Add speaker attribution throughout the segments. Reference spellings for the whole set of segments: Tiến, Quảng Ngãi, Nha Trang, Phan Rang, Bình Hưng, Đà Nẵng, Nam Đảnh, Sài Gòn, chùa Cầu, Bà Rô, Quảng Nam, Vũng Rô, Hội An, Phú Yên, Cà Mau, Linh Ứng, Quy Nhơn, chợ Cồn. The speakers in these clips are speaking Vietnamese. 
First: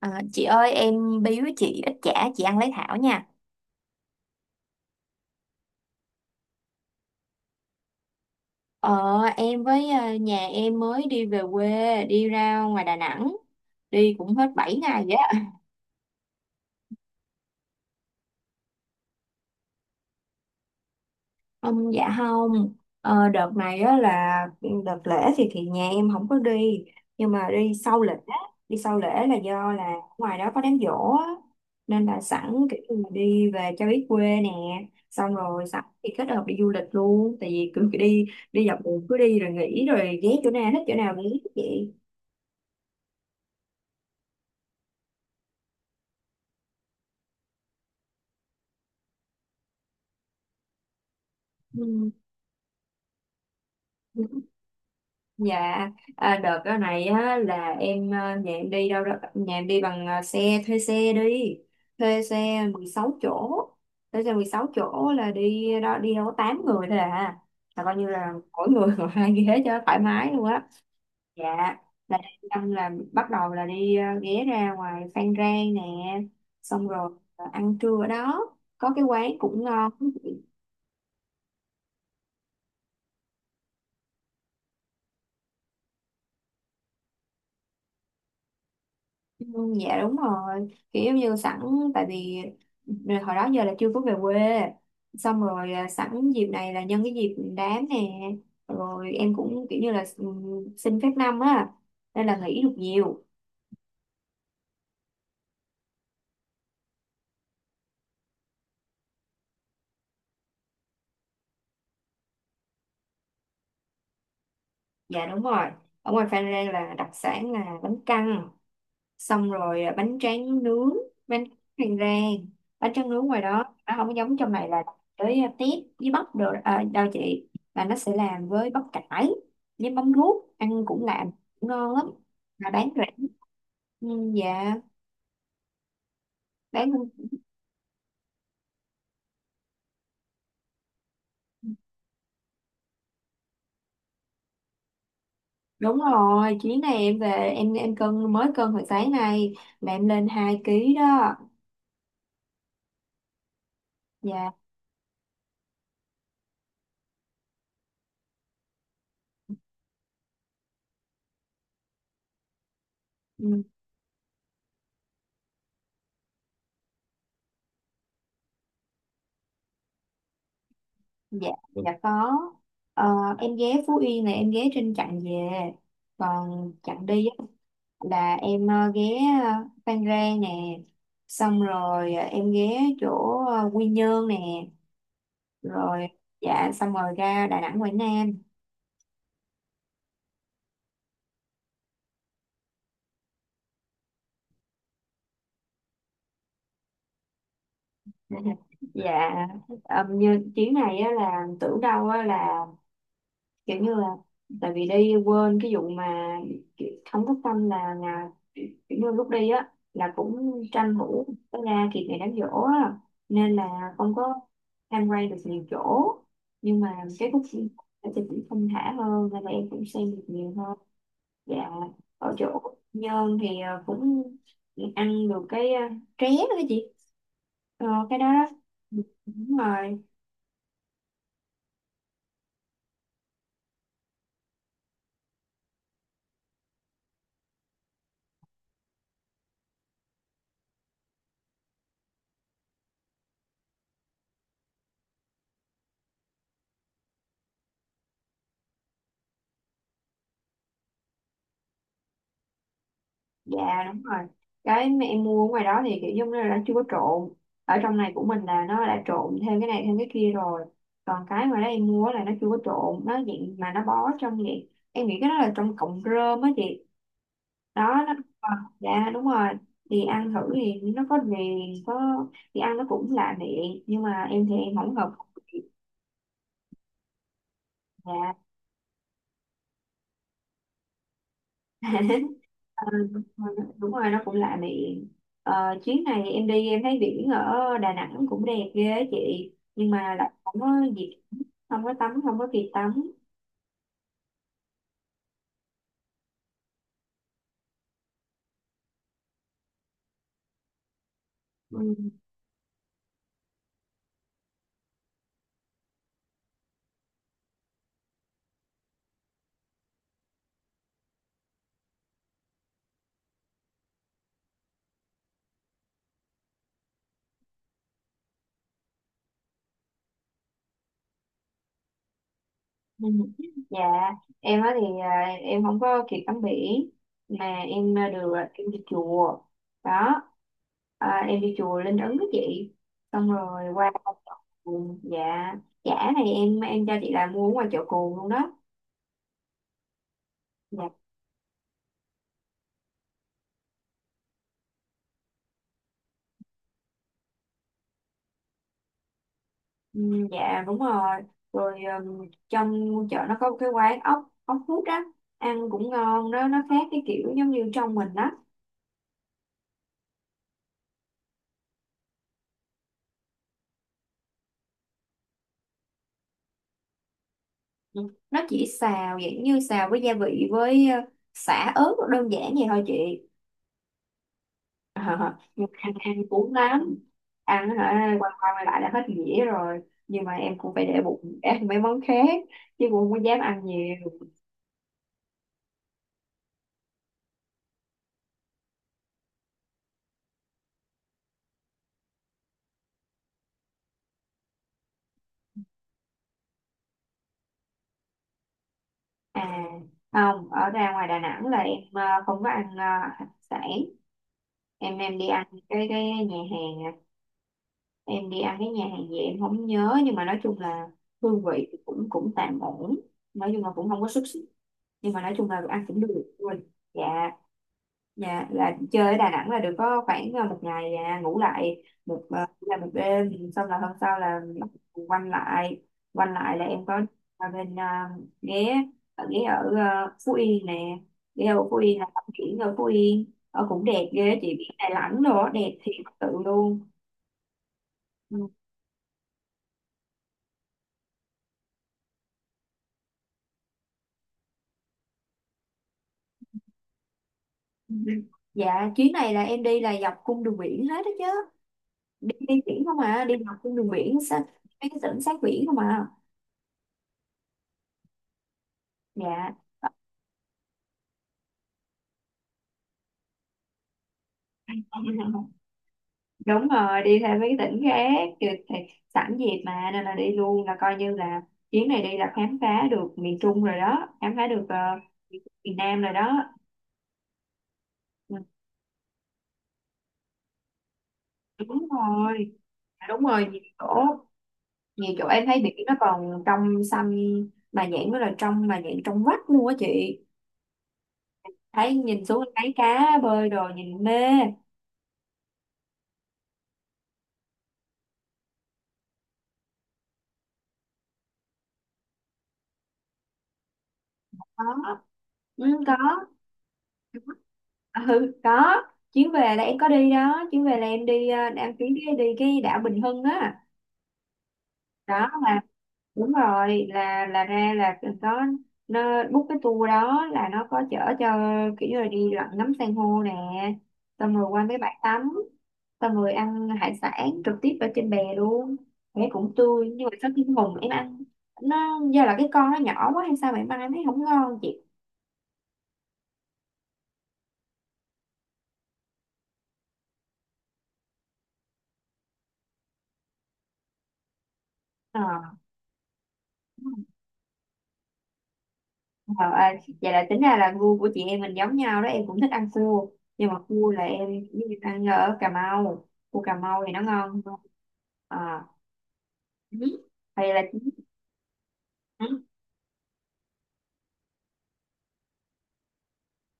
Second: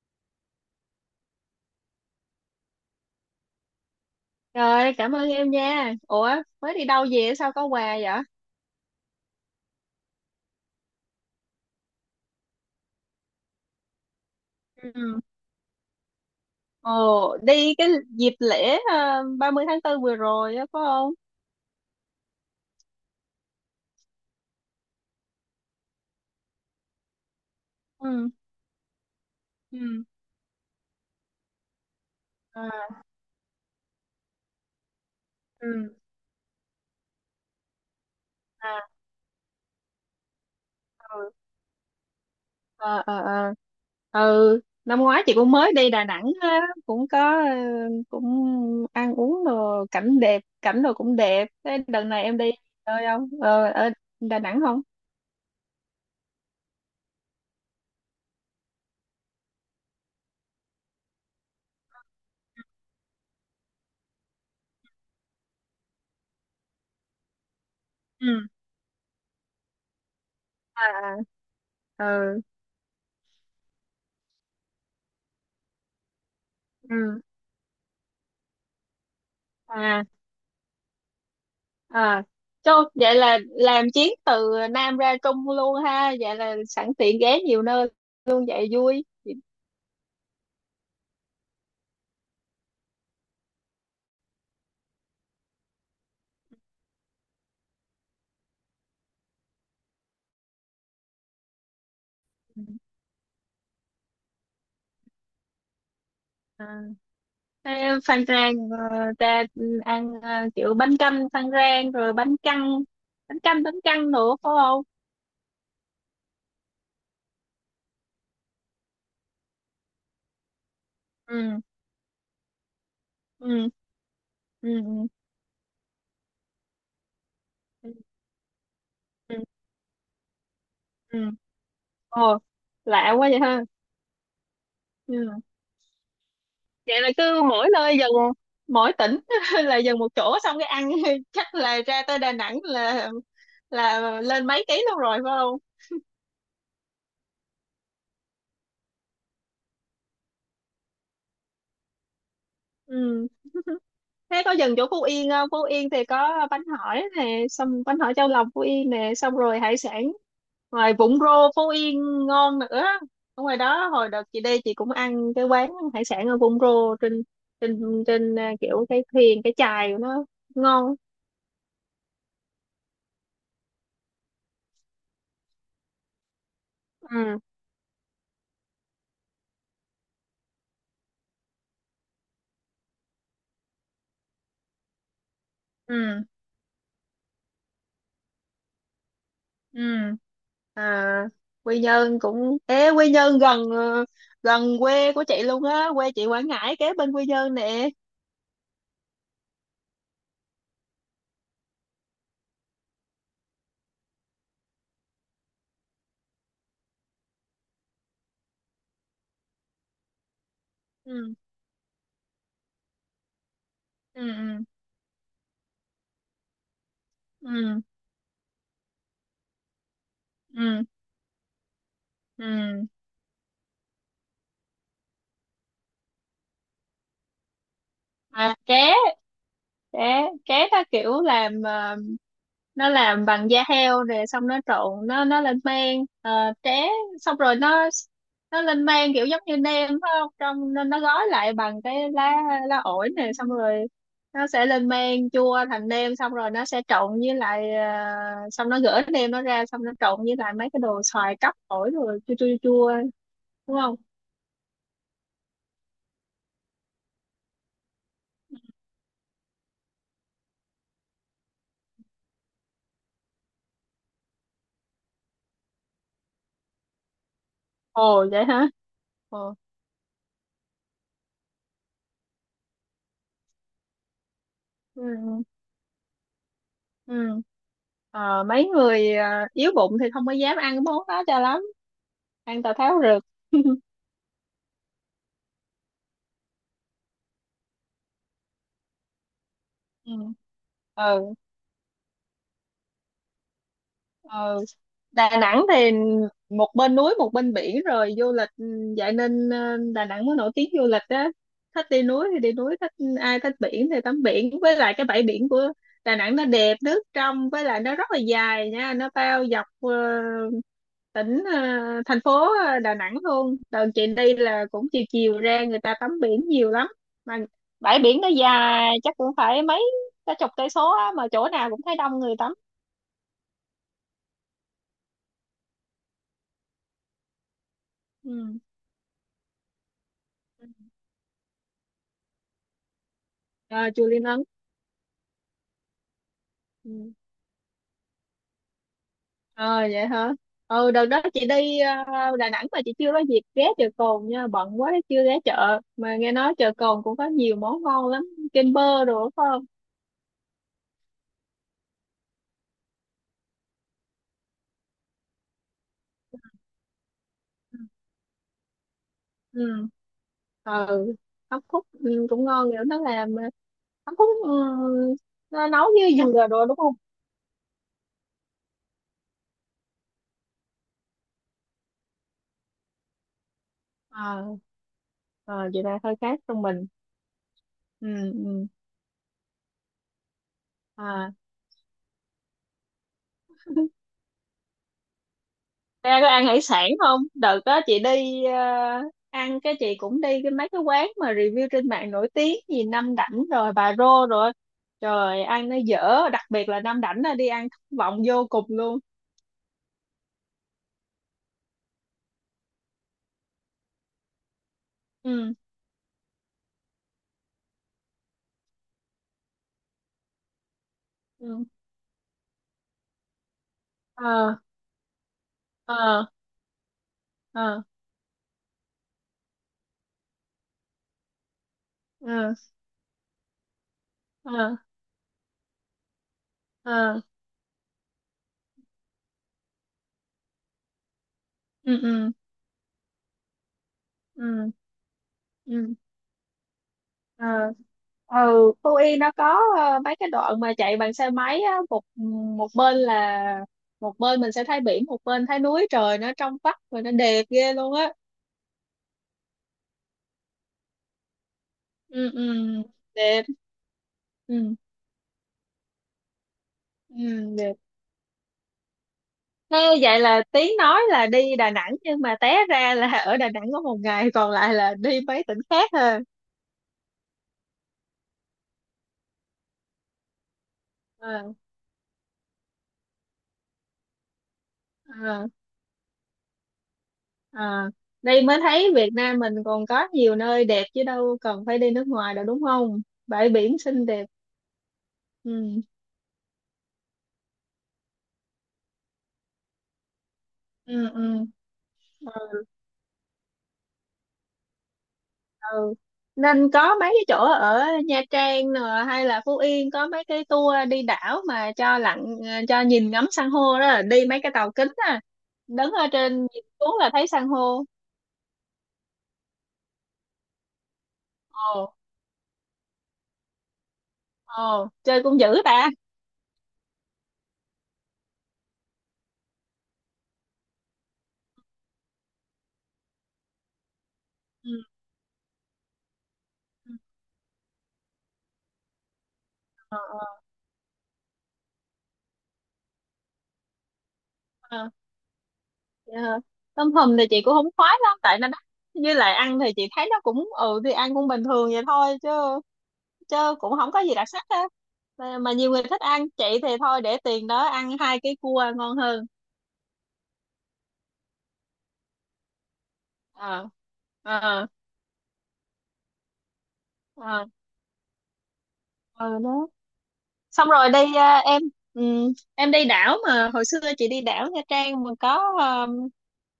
Speaker 1: À, chị ơi em biếu chị ít chả chị ăn lấy thảo nha.
Speaker 2: Rồi, cảm ơn em nha. Ủa, mới đi đâu về sao có quà vậy?
Speaker 1: ờ em với nhà em mới đi về quê, đi ra ngoài Đà Nẵng, đi cũng hết 7 ngày vậy
Speaker 2: Ừ.
Speaker 1: á.
Speaker 2: Ồ, đi cái dịp lễ 30 tháng 4 vừa rồi á, phải không?
Speaker 1: Không, dạ không. Đợt này á là đợt lễ thì nhà em không có đi, nhưng mà đi sau lễ.
Speaker 2: Ừ.
Speaker 1: Đi sau lễ là do là
Speaker 2: Ừ.
Speaker 1: ngoài đó có đám giỗ á, nên là sẵn kiểu
Speaker 2: À.
Speaker 1: như là đi về cho biết quê nè, xong rồi sẵn
Speaker 2: Ừ.
Speaker 1: thì kết hợp đi du lịch luôn. Tại vì cứ đi, đi dọc
Speaker 2: À,
Speaker 1: đường cứ đi rồi nghỉ, rồi ghé chỗ nào thích chỗ nào
Speaker 2: ừ,
Speaker 1: nghỉ vậy.
Speaker 2: ờ, ờ, ờ. Ừ, năm ngoái chị cũng mới đi Đà Nẵng ha, cũng có cũng ăn uống đồ cảnh đẹp, cảnh đồ cũng đẹp. Thế đợt
Speaker 1: Ừ.
Speaker 2: này em đi chơi không? Ờ, Ở Đà Nẵng không?
Speaker 1: Dạ, à, đợt cái này á, là em nhà em đi đâu đó, nhà em đi bằng xe, thuê xe đi, thuê xe 16 chỗ. Thuê xe 16 chỗ là đi đó đi đâu có 8 người thôi à, là coi như
Speaker 2: Ừ.
Speaker 1: là mỗi người ngồi hai ghế cho thoải mái luôn á.
Speaker 2: À,
Speaker 1: Dạ,
Speaker 2: à,
Speaker 1: là
Speaker 2: ừ.
Speaker 1: đi ăn là bắt đầu là đi ghé ra ngoài Phan Rang nè, xong rồi
Speaker 2: Ừ.
Speaker 1: ăn trưa ở đó, có cái quán cũng ngon.
Speaker 2: À, à, cho vậy là làm chuyến từ Nam ra Trung luôn ha, vậy là sẵn tiện ghé nhiều nơi luôn vậy vui.
Speaker 1: Ừ, dạ đúng rồi, kiểu giống như sẵn, tại vì hồi đó giờ là chưa có về quê, xong rồi sẵn dịp này là nhân cái dịp đám nè, rồi em cũng kiểu như là xin phép năm á, nên là nghỉ được nhiều.
Speaker 2: À, thế Phan Rang ra ăn kiểu bánh canh Phan Rang rồi bánh căn, bánh canh bánh căn nữa phải không?
Speaker 1: Dạ đúng rồi, ở ngoài Phan Rang là đặc sản là bánh căn, xong rồi bánh tráng nướng, bánh
Speaker 2: Ừ,
Speaker 1: tráng rang bánh tráng nướng ngoài
Speaker 2: ừ,
Speaker 1: đó nó không có giống trong này, là
Speaker 2: ừ,
Speaker 1: tới tép với bắp đồ đâu chị, là
Speaker 2: ừ,
Speaker 1: nó sẽ làm với bắp cải
Speaker 2: ừ,
Speaker 1: với mắm ruốc, ăn cũng
Speaker 2: ừ.
Speaker 1: làm cũng ngon lắm
Speaker 2: Ồ,
Speaker 1: mà bán rẻ.
Speaker 2: lạ quá vậy ha.
Speaker 1: Ừ, dạ
Speaker 2: Ừ.
Speaker 1: bán
Speaker 2: Vậy là cứ mỗi nơi dần mỗi tỉnh là dần một chỗ xong cái ăn chắc là ra tới Đà Nẵng là lên mấy ký luôn rồi phải không?
Speaker 1: đúng rồi. Chuyến này em về, em cân, mới cân hồi sáng nay, là em lên 2 ký đó.
Speaker 2: Ừ. Thế có
Speaker 1: Dạ.
Speaker 2: dừng chỗ Phú Yên không? Phú Yên thì có bánh hỏi nè, xong bánh hỏi chao lòng Phú Yên nè, xong rồi hải sản. Ngoài Vũng Rô Phú Yên ngon nữa. Ở ngoài
Speaker 1: Ừ,
Speaker 2: đó hồi đợt chị đi chị cũng ăn cái quán hải sản ở Vũng Rô trên trên trên à, kiểu cái thuyền cái chài của nó ngon.
Speaker 1: dạ. Dạ có. Ờ, em ghé Phú Yên này, em ghé trên chặng về, còn chặng đi
Speaker 2: Ừ
Speaker 1: là em ghé ờ, Phan Rang nè, xong rồi em ghé chỗ Quy Nhơn nè, rồi
Speaker 2: ừ
Speaker 1: dạ xong rồi ra Đà Nẵng, Quảng Nam.
Speaker 2: ừ. À, Quy Nhơn cũng ế, Quy Nhơn gần quê của chị luôn á, quê chị Quảng Ngãi kế bên Quy Nhơn nè.
Speaker 1: Dạ, như chuyến này á, là tưởng đâu á, là kiểu như là tại vì đi quên cái vụ mà kiểu không có tâm là kiểu như lúc đi á là cũng tranh thủ
Speaker 2: Ừ
Speaker 1: có ra kịp ngày đám giỗ á, nên là không
Speaker 2: ừ
Speaker 1: có
Speaker 2: ừ
Speaker 1: tham quan được nhiều chỗ, nhưng mà cái khúc phim
Speaker 2: ừ
Speaker 1: thì cũng thông thả hơn nên là em cũng xem được nhiều hơn.
Speaker 2: ừ.
Speaker 1: Dạ, ở chỗ
Speaker 2: Ừ.
Speaker 1: Nhơn thì cũng ăn được cái tré đó chị, cái đó đó.
Speaker 2: À, ké
Speaker 1: Ừ, đúng rồi.
Speaker 2: ké ké nó kiểu làm nó làm bằng da heo nè, xong nó trộn nó lên men, tré, xong rồi nó lên men kiểu giống như nem phải không, trong nên nó gói lại bằng cái lá, lá ổi nè, xong rồi nó sẽ lên men chua thành nem, xong rồi nó sẽ trộn với lại xong nó gỡ nem nó ra xong nó trộn với lại mấy cái đồ xoài cắp ổi rồi chua chua chua, đúng
Speaker 1: Dạ
Speaker 2: không?
Speaker 1: đúng rồi. Cái mà em mua ở ngoài đó thì kiểu giống như là nó chưa có trộn. Ở trong này của mình là nó đã trộn thêm cái này thêm cái kia rồi. Còn cái ngoài đó em mua là nó chưa có trộn, nó dạng mà nó bó trong vậy. Em nghĩ cái đó là trong cọng rơm á chị. Đó nó.
Speaker 2: Ồ, vậy
Speaker 1: Ờ,
Speaker 2: hả?
Speaker 1: dạ đúng rồi.
Speaker 2: Ồ.
Speaker 1: Thì ăn thử thì nó có viền có, thì ăn nó cũng lạ miệng, nhưng mà em thì em không
Speaker 2: Ừ.
Speaker 1: hợp khẩu
Speaker 2: Ừ.
Speaker 1: vị.
Speaker 2: Ừ.
Speaker 1: Dạ.
Speaker 2: Ờ, mấy người yếu bụng thì không có dám ăn cái món đó cho lắm, ăn tào
Speaker 1: Ờ,
Speaker 2: tháo rực.
Speaker 1: đúng rồi nó cũng lạ miệng. Ờ, chuyến này em đi em thấy biển ở Đà Nẵng cũng đẹp ghê á chị, nhưng mà lại không có dịp,
Speaker 2: Ừ.
Speaker 1: không có tắm, không có kịp tắm.
Speaker 2: Ờ, Đà Nẵng thì một bên núi một bên biển rồi du lịch, vậy nên Đà Nẵng mới nổi tiếng du lịch á,
Speaker 1: Ừ.
Speaker 2: thích đi núi thì đi núi, thích ai thích biển thì tắm biển, với lại cái bãi biển của Đà Nẵng nó đẹp, nước trong, với lại nó rất là dài nha, nó bao dọc tỉnh, thành phố Đà Nẵng luôn. Đợt chị đi là cũng chiều chiều ra người ta tắm biển nhiều lắm mà, bãi biển nó dài chắc cũng phải mấy, cả chục cây số á, mà chỗ nào cũng thấy đông người tắm.
Speaker 1: Ừ. Dạ, em á thì em không có kịp tắm biển, mà em được
Speaker 2: Ừ.
Speaker 1: em đi chùa đó, à, em đi chùa Linh Ứng đó chị, xong rồi
Speaker 2: À,
Speaker 1: qua
Speaker 2: chùa
Speaker 1: chợ
Speaker 2: Linh Ấn.
Speaker 1: Cồn. Dạ, chả này em cho chị
Speaker 2: Ừ.
Speaker 1: là mua ở ngoài chợ Cồn luôn đó.
Speaker 2: À, vậy hả. Ừ,
Speaker 1: Dạ.
Speaker 2: đợt đó chị đi Đà Nẵng mà chị chưa có dịp ghé chợ Cồn nha, bận quá chưa ghé chợ, mà nghe nói chợ Cồn cũng có nhiều món ngon lắm, kem bơ đồ phải không?
Speaker 1: Ừ, dạ đúng rồi. Rồi trong chợ nó có một cái quán ốc, ốc hút á, ăn cũng ngon đó, nó khác cái kiểu giống như
Speaker 2: Ừ
Speaker 1: trong mình á.
Speaker 2: ừ. Ừ, hấp khúc cũng ngon nữa, nó làm hấp khúc nó nấu với dừa đồ đúng không?
Speaker 1: Ừ. Nó chỉ xào dạng như xào với gia vị với sả ớt đơn giản vậy thôi chị.
Speaker 2: À,
Speaker 1: Ờ, nhưng
Speaker 2: à,
Speaker 1: mà
Speaker 2: vậy
Speaker 1: ăn
Speaker 2: là hơi
Speaker 1: ăn
Speaker 2: khác
Speaker 1: cũng
Speaker 2: trong mình.
Speaker 1: lắm, ăn
Speaker 2: Ừ,
Speaker 1: hả, quay qua quay
Speaker 2: ừ.
Speaker 1: lại đã hết dĩa rồi, nhưng mà em cũng phải để
Speaker 2: À,
Speaker 1: bụng ăn mấy món khác, chứ cũng không có dám ăn nhiều.
Speaker 2: ra có ăn hải sản không? Đợt đó chị đi ăn cái, chị cũng đi cái mấy cái quán mà review trên mạng nổi tiếng gì Nam Đảnh rồi Bà Rô rồi, trời, ăn nó dở, đặc biệt là Nam Đảnh là đi ăn thất vọng vô cùng luôn.
Speaker 1: À không, ở ra ngoài Đà Nẵng là em không có ăn hải sản. Em đi ăn
Speaker 2: Ừ
Speaker 1: cái nhà hàng à. Em đi ăn cái nhà hàng gì em không nhớ, nhưng mà nói chung là hương
Speaker 2: ừ
Speaker 1: vị thì cũng cũng tạm ổn, nói chung là cũng không có xuất sắc,
Speaker 2: ờ
Speaker 1: nhưng mà nói chung là ăn cũng được
Speaker 2: ờ
Speaker 1: luôn. Dạ.
Speaker 2: ờ
Speaker 1: Dạ, là chơi ở Đà Nẵng là được có khoảng một ngày ngủ lại một,
Speaker 2: ờ
Speaker 1: là một đêm, xong là hôm sau là bắt
Speaker 2: ờ
Speaker 1: đầu quanh lại. Quanh lại là em có
Speaker 2: ờ
Speaker 1: ở bên ghé ở, ghé ở Phú Yên nè. Ghé ở Phú Yên
Speaker 2: ừ
Speaker 1: là tắm
Speaker 2: ừ
Speaker 1: biển ở Phú Yên ở cũng đẹp ghê chị, biển
Speaker 2: ừ
Speaker 1: Đà Nẵng rồi đẹp thiệt
Speaker 2: ừ
Speaker 1: sự luôn.
Speaker 2: ờ.
Speaker 1: Ừ.
Speaker 2: Ừ. Phú Yên nó có mấy cái đoạn mà chạy bằng xe máy á, một một bên là, một bên mình sẽ thấy biển, một bên thấy núi, trời nó trong vắt và nó đẹp ghê luôn á.
Speaker 1: Dạ, chuyến này là em đi là dọc cung đường biển hết đó chứ,
Speaker 2: Ừ
Speaker 1: đi, đi
Speaker 2: ừ,
Speaker 1: biển không à, đi
Speaker 2: đẹp.
Speaker 1: dọc cung đường biển sát
Speaker 2: Ừ
Speaker 1: mấy cái tỉnh sát biển không à.
Speaker 2: ừ, đẹp.
Speaker 1: Dạ.
Speaker 2: Thế vậy là Tiến nói là đi Đà Nẵng nhưng mà té ra là ở Đà Nẵng có một ngày còn lại là đi mấy tỉnh khác ha.
Speaker 1: Đúng rồi, đi theo mấy cái tỉnh khác. Rồi thì sẵn dịp mà nên là đi luôn, là coi như là
Speaker 2: À,
Speaker 1: chuyến này đi là khám phá được miền Trung rồi đó, khám phá được
Speaker 2: à,
Speaker 1: miền Nam rồi đó.
Speaker 2: à.
Speaker 1: Ừ,
Speaker 2: Đây mới thấy Việt Nam mình còn có nhiều nơi đẹp chứ đâu cần phải
Speaker 1: đúng
Speaker 2: đi nước ngoài đâu,
Speaker 1: rồi.
Speaker 2: đúng không?
Speaker 1: À, đúng rồi
Speaker 2: Bãi
Speaker 1: nhiều
Speaker 2: biển
Speaker 1: chỗ,
Speaker 2: xinh đẹp.
Speaker 1: nhiều chỗ em thấy biển
Speaker 2: Ừ
Speaker 1: nó còn trong xanh, mà nhãn nó là trong, mà nhãn trong vắt luôn á chị,
Speaker 2: ừ ừ
Speaker 1: thấy nhìn xuống thấy cá bơi rồi nhìn mê.
Speaker 2: ừ. Nên có mấy cái chỗ ở Nha Trang nè, hay là Phú Yên có mấy cái tour đi đảo mà cho lặn cho nhìn ngắm san hô đó, là đi mấy cái
Speaker 1: Có.
Speaker 2: tàu kính á,
Speaker 1: Ừ,
Speaker 2: đứng ở
Speaker 1: có.
Speaker 2: trên nhìn xuống là thấy san hô.
Speaker 1: Ừ có. Chuyến về là em có đi đó, chuyến về là em đi, ờ, em
Speaker 2: Ồ.
Speaker 1: chuyến đi, đi cái đảo Bình Hưng á,
Speaker 2: Ồ, chơi
Speaker 1: đó
Speaker 2: cũng
Speaker 1: mà
Speaker 2: dữ ta.
Speaker 1: đúng rồi là ra là có, nó book cái tour đó là nó có chở cho kiểu như là đi lặn ngắm san hô nè, xong rồi qua
Speaker 2: Ừ
Speaker 1: mấy bãi tắm, xong rồi ăn
Speaker 2: ừ.
Speaker 1: hải sản trực tiếp ở trên bè luôn. Bé cũng tươi,
Speaker 2: Ờ
Speaker 1: nhưng mà sau
Speaker 2: ờ
Speaker 1: khi mùng em ăn, nó do là cái con nó nhỏ quá hay sao mà em ăn em thấy không ngon chị.
Speaker 2: ờ. Dạ. Tôm hùm thì chị cũng không khoái lắm tại nó đắt, với lại ăn thì chị thấy nó cũng thì ăn cũng bình thường vậy thôi, chứ chứ cũng không có gì đặc sắc á, mà
Speaker 1: Ờ.
Speaker 2: nhiều người thích ăn, chị thì thôi để tiền đó ăn hai cái cua ngon hơn.
Speaker 1: Ờ, à, vậy là tính ra là gu của chị em mình giống nhau đó, em cũng thích ăn cua, nhưng mà
Speaker 2: Ờ
Speaker 1: cua là em
Speaker 2: ờ
Speaker 1: giống như ăn ở Cà Mau, cua Cà Mau thì nó ngon
Speaker 2: ờ
Speaker 1: hơn. À,
Speaker 2: ừ đó,
Speaker 1: vậy là.
Speaker 2: xong rồi đi à, em ừm,
Speaker 1: Ừ.
Speaker 2: em đi đảo, mà hồi xưa chị đi đảo Nha Trang mà có ờm,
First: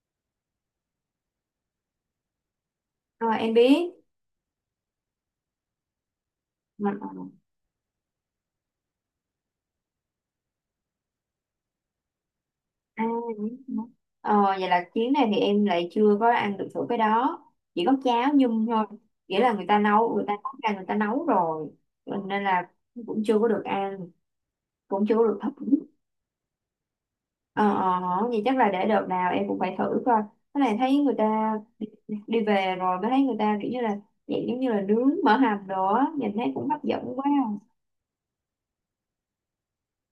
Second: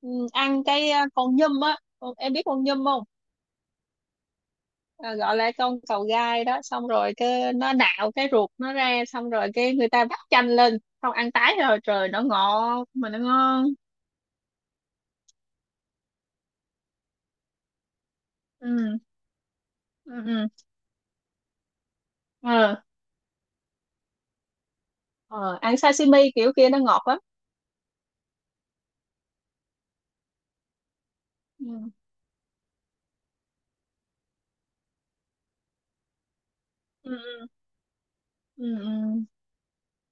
Speaker 2: ừm, ăn cái con nhum á. Em biết con nhum không?
Speaker 1: Ờ, em biết.
Speaker 2: À, gọi là con cầu gai đó, xong
Speaker 1: Mà- ờ,
Speaker 2: rồi cái nó nạo cái ruột nó ra, xong rồi cái người ta vắt chanh lên, xong ăn tái rồi, trời nó ngọt
Speaker 1: à,
Speaker 2: mà nó
Speaker 1: đúng
Speaker 2: ngon.
Speaker 1: rồi. Ờ, vậy là chuyến này thì em lại chưa có ăn được thử cái đó, chỉ có cháo nhum thôi,
Speaker 2: Ừ
Speaker 1: nghĩa là người ta
Speaker 2: ừ
Speaker 1: nấu, người ta
Speaker 2: ừ.
Speaker 1: nấu ra, người ta nấu rồi nên là
Speaker 2: Ờ.
Speaker 1: cũng chưa có được ăn, cũng chưa có được thử.
Speaker 2: Ờ, ăn sashimi kiểu kia nó ngọt lắm.
Speaker 1: Ờ, ờ, vậy chắc là để đợt nào em cũng phải thử coi. Cái này thấy người ta đi,
Speaker 2: Ừ.
Speaker 1: đi về rồi mới thấy người ta kiểu như là dạng giống như là nướng mỡ hầm đồ á, nhìn thấy cũng hấp dẫn
Speaker 2: Ừ,
Speaker 1: quá.
Speaker 2: ừ. Ừ, ừ.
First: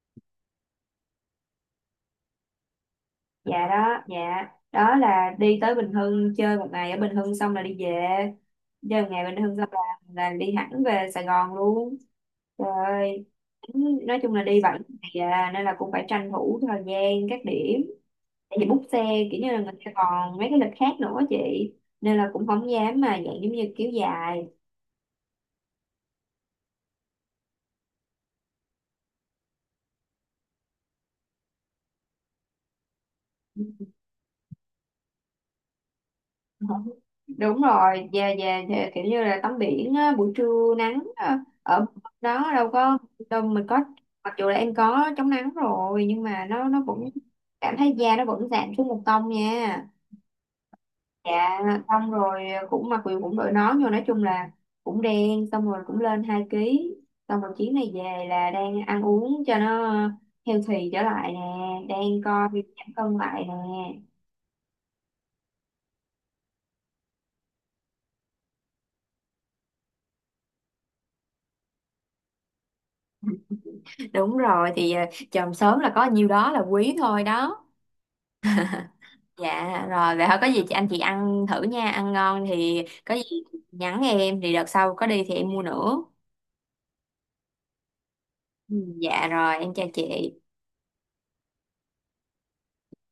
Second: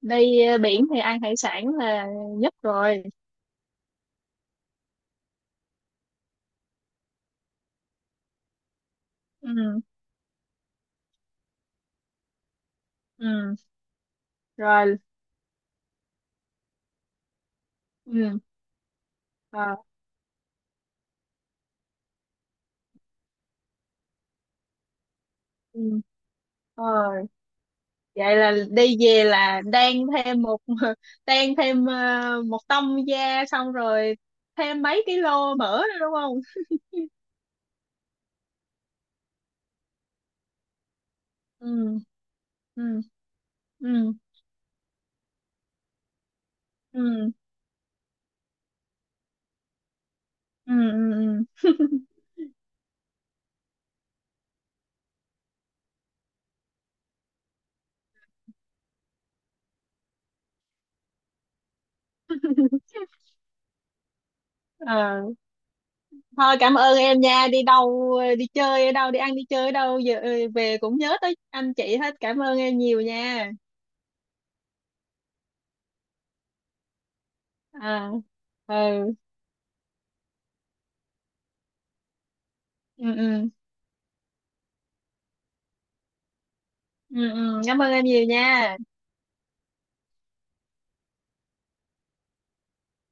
Speaker 2: Đi biển thì ăn hải sản là nhất rồi.
Speaker 1: Dạ. Đó là đi tới Bình Hưng, chơi một ngày ở Bình Hưng xong là đi về. Chơi một ngày Bình Hưng xong
Speaker 2: Ừ.
Speaker 1: là đi hẳn về Sài Gòn luôn. Trời ơi.
Speaker 2: Ừ.
Speaker 1: Nói chung là đi vậy.
Speaker 2: Rồi.
Speaker 1: Dạ, nên là cũng phải tranh thủ thời gian các điểm,
Speaker 2: Ừ.
Speaker 1: tại vì bút xe kiểu như là người
Speaker 2: Ờ,
Speaker 1: ta còn mấy cái lịch khác nữa chị, nên là cũng không dám mà dạng giống như kiểu dài.
Speaker 2: ừ. Ờ, vậy là đi về là đan thêm một đan thêm một tông da, xong rồi thêm mấy ký lô mỡ nữa đúng không?
Speaker 1: Không, đúng rồi, về về thì kiểu như là tắm biển á, buổi trưa nắng á, ở
Speaker 2: Ừ.
Speaker 1: đó đâu có
Speaker 2: Ừ.
Speaker 1: đâu, mình có
Speaker 2: Ừ.
Speaker 1: mặc dù là em có chống nắng rồi nhưng mà nó vẫn
Speaker 2: Ừ.
Speaker 1: cảm thấy da nó vẫn giảm xuống một tông nha.
Speaker 2: Ừ. Ừ.
Speaker 1: Dạ,
Speaker 2: Ừ.
Speaker 1: xong rồi cũng mặc quyền cũng đội nón vô, nói chung là cũng đen, xong rồi cũng lên 2 ký, xong rồi chuyến này về là đang ăn uống cho nó healthy trở lại nè, đang coi việc giảm cân lại nè.
Speaker 2: Ờ. Thôi cảm ơn em nha, đi đâu, đi chơi ở đâu, đi ăn đi chơi ở đâu giờ về cũng nhớ tới anh chị hết. Cảm ơn em nhiều nha.
Speaker 1: Đúng rồi thì à, chồng sớm là có nhiêu đó là quý thôi đó.
Speaker 2: À. Ừ.
Speaker 1: Dạ rồi vậy thôi, có gì chị, anh chị ăn thử nha, ăn ngon thì có
Speaker 2: Ừ
Speaker 1: gì
Speaker 2: ừ.
Speaker 1: nhắn em, thì đợt sau có đi thì em mua nữa.
Speaker 2: Ừ ừ, cảm ơn em nhiều
Speaker 1: Ừ,
Speaker 2: nha.
Speaker 1: dạ rồi em chào chị.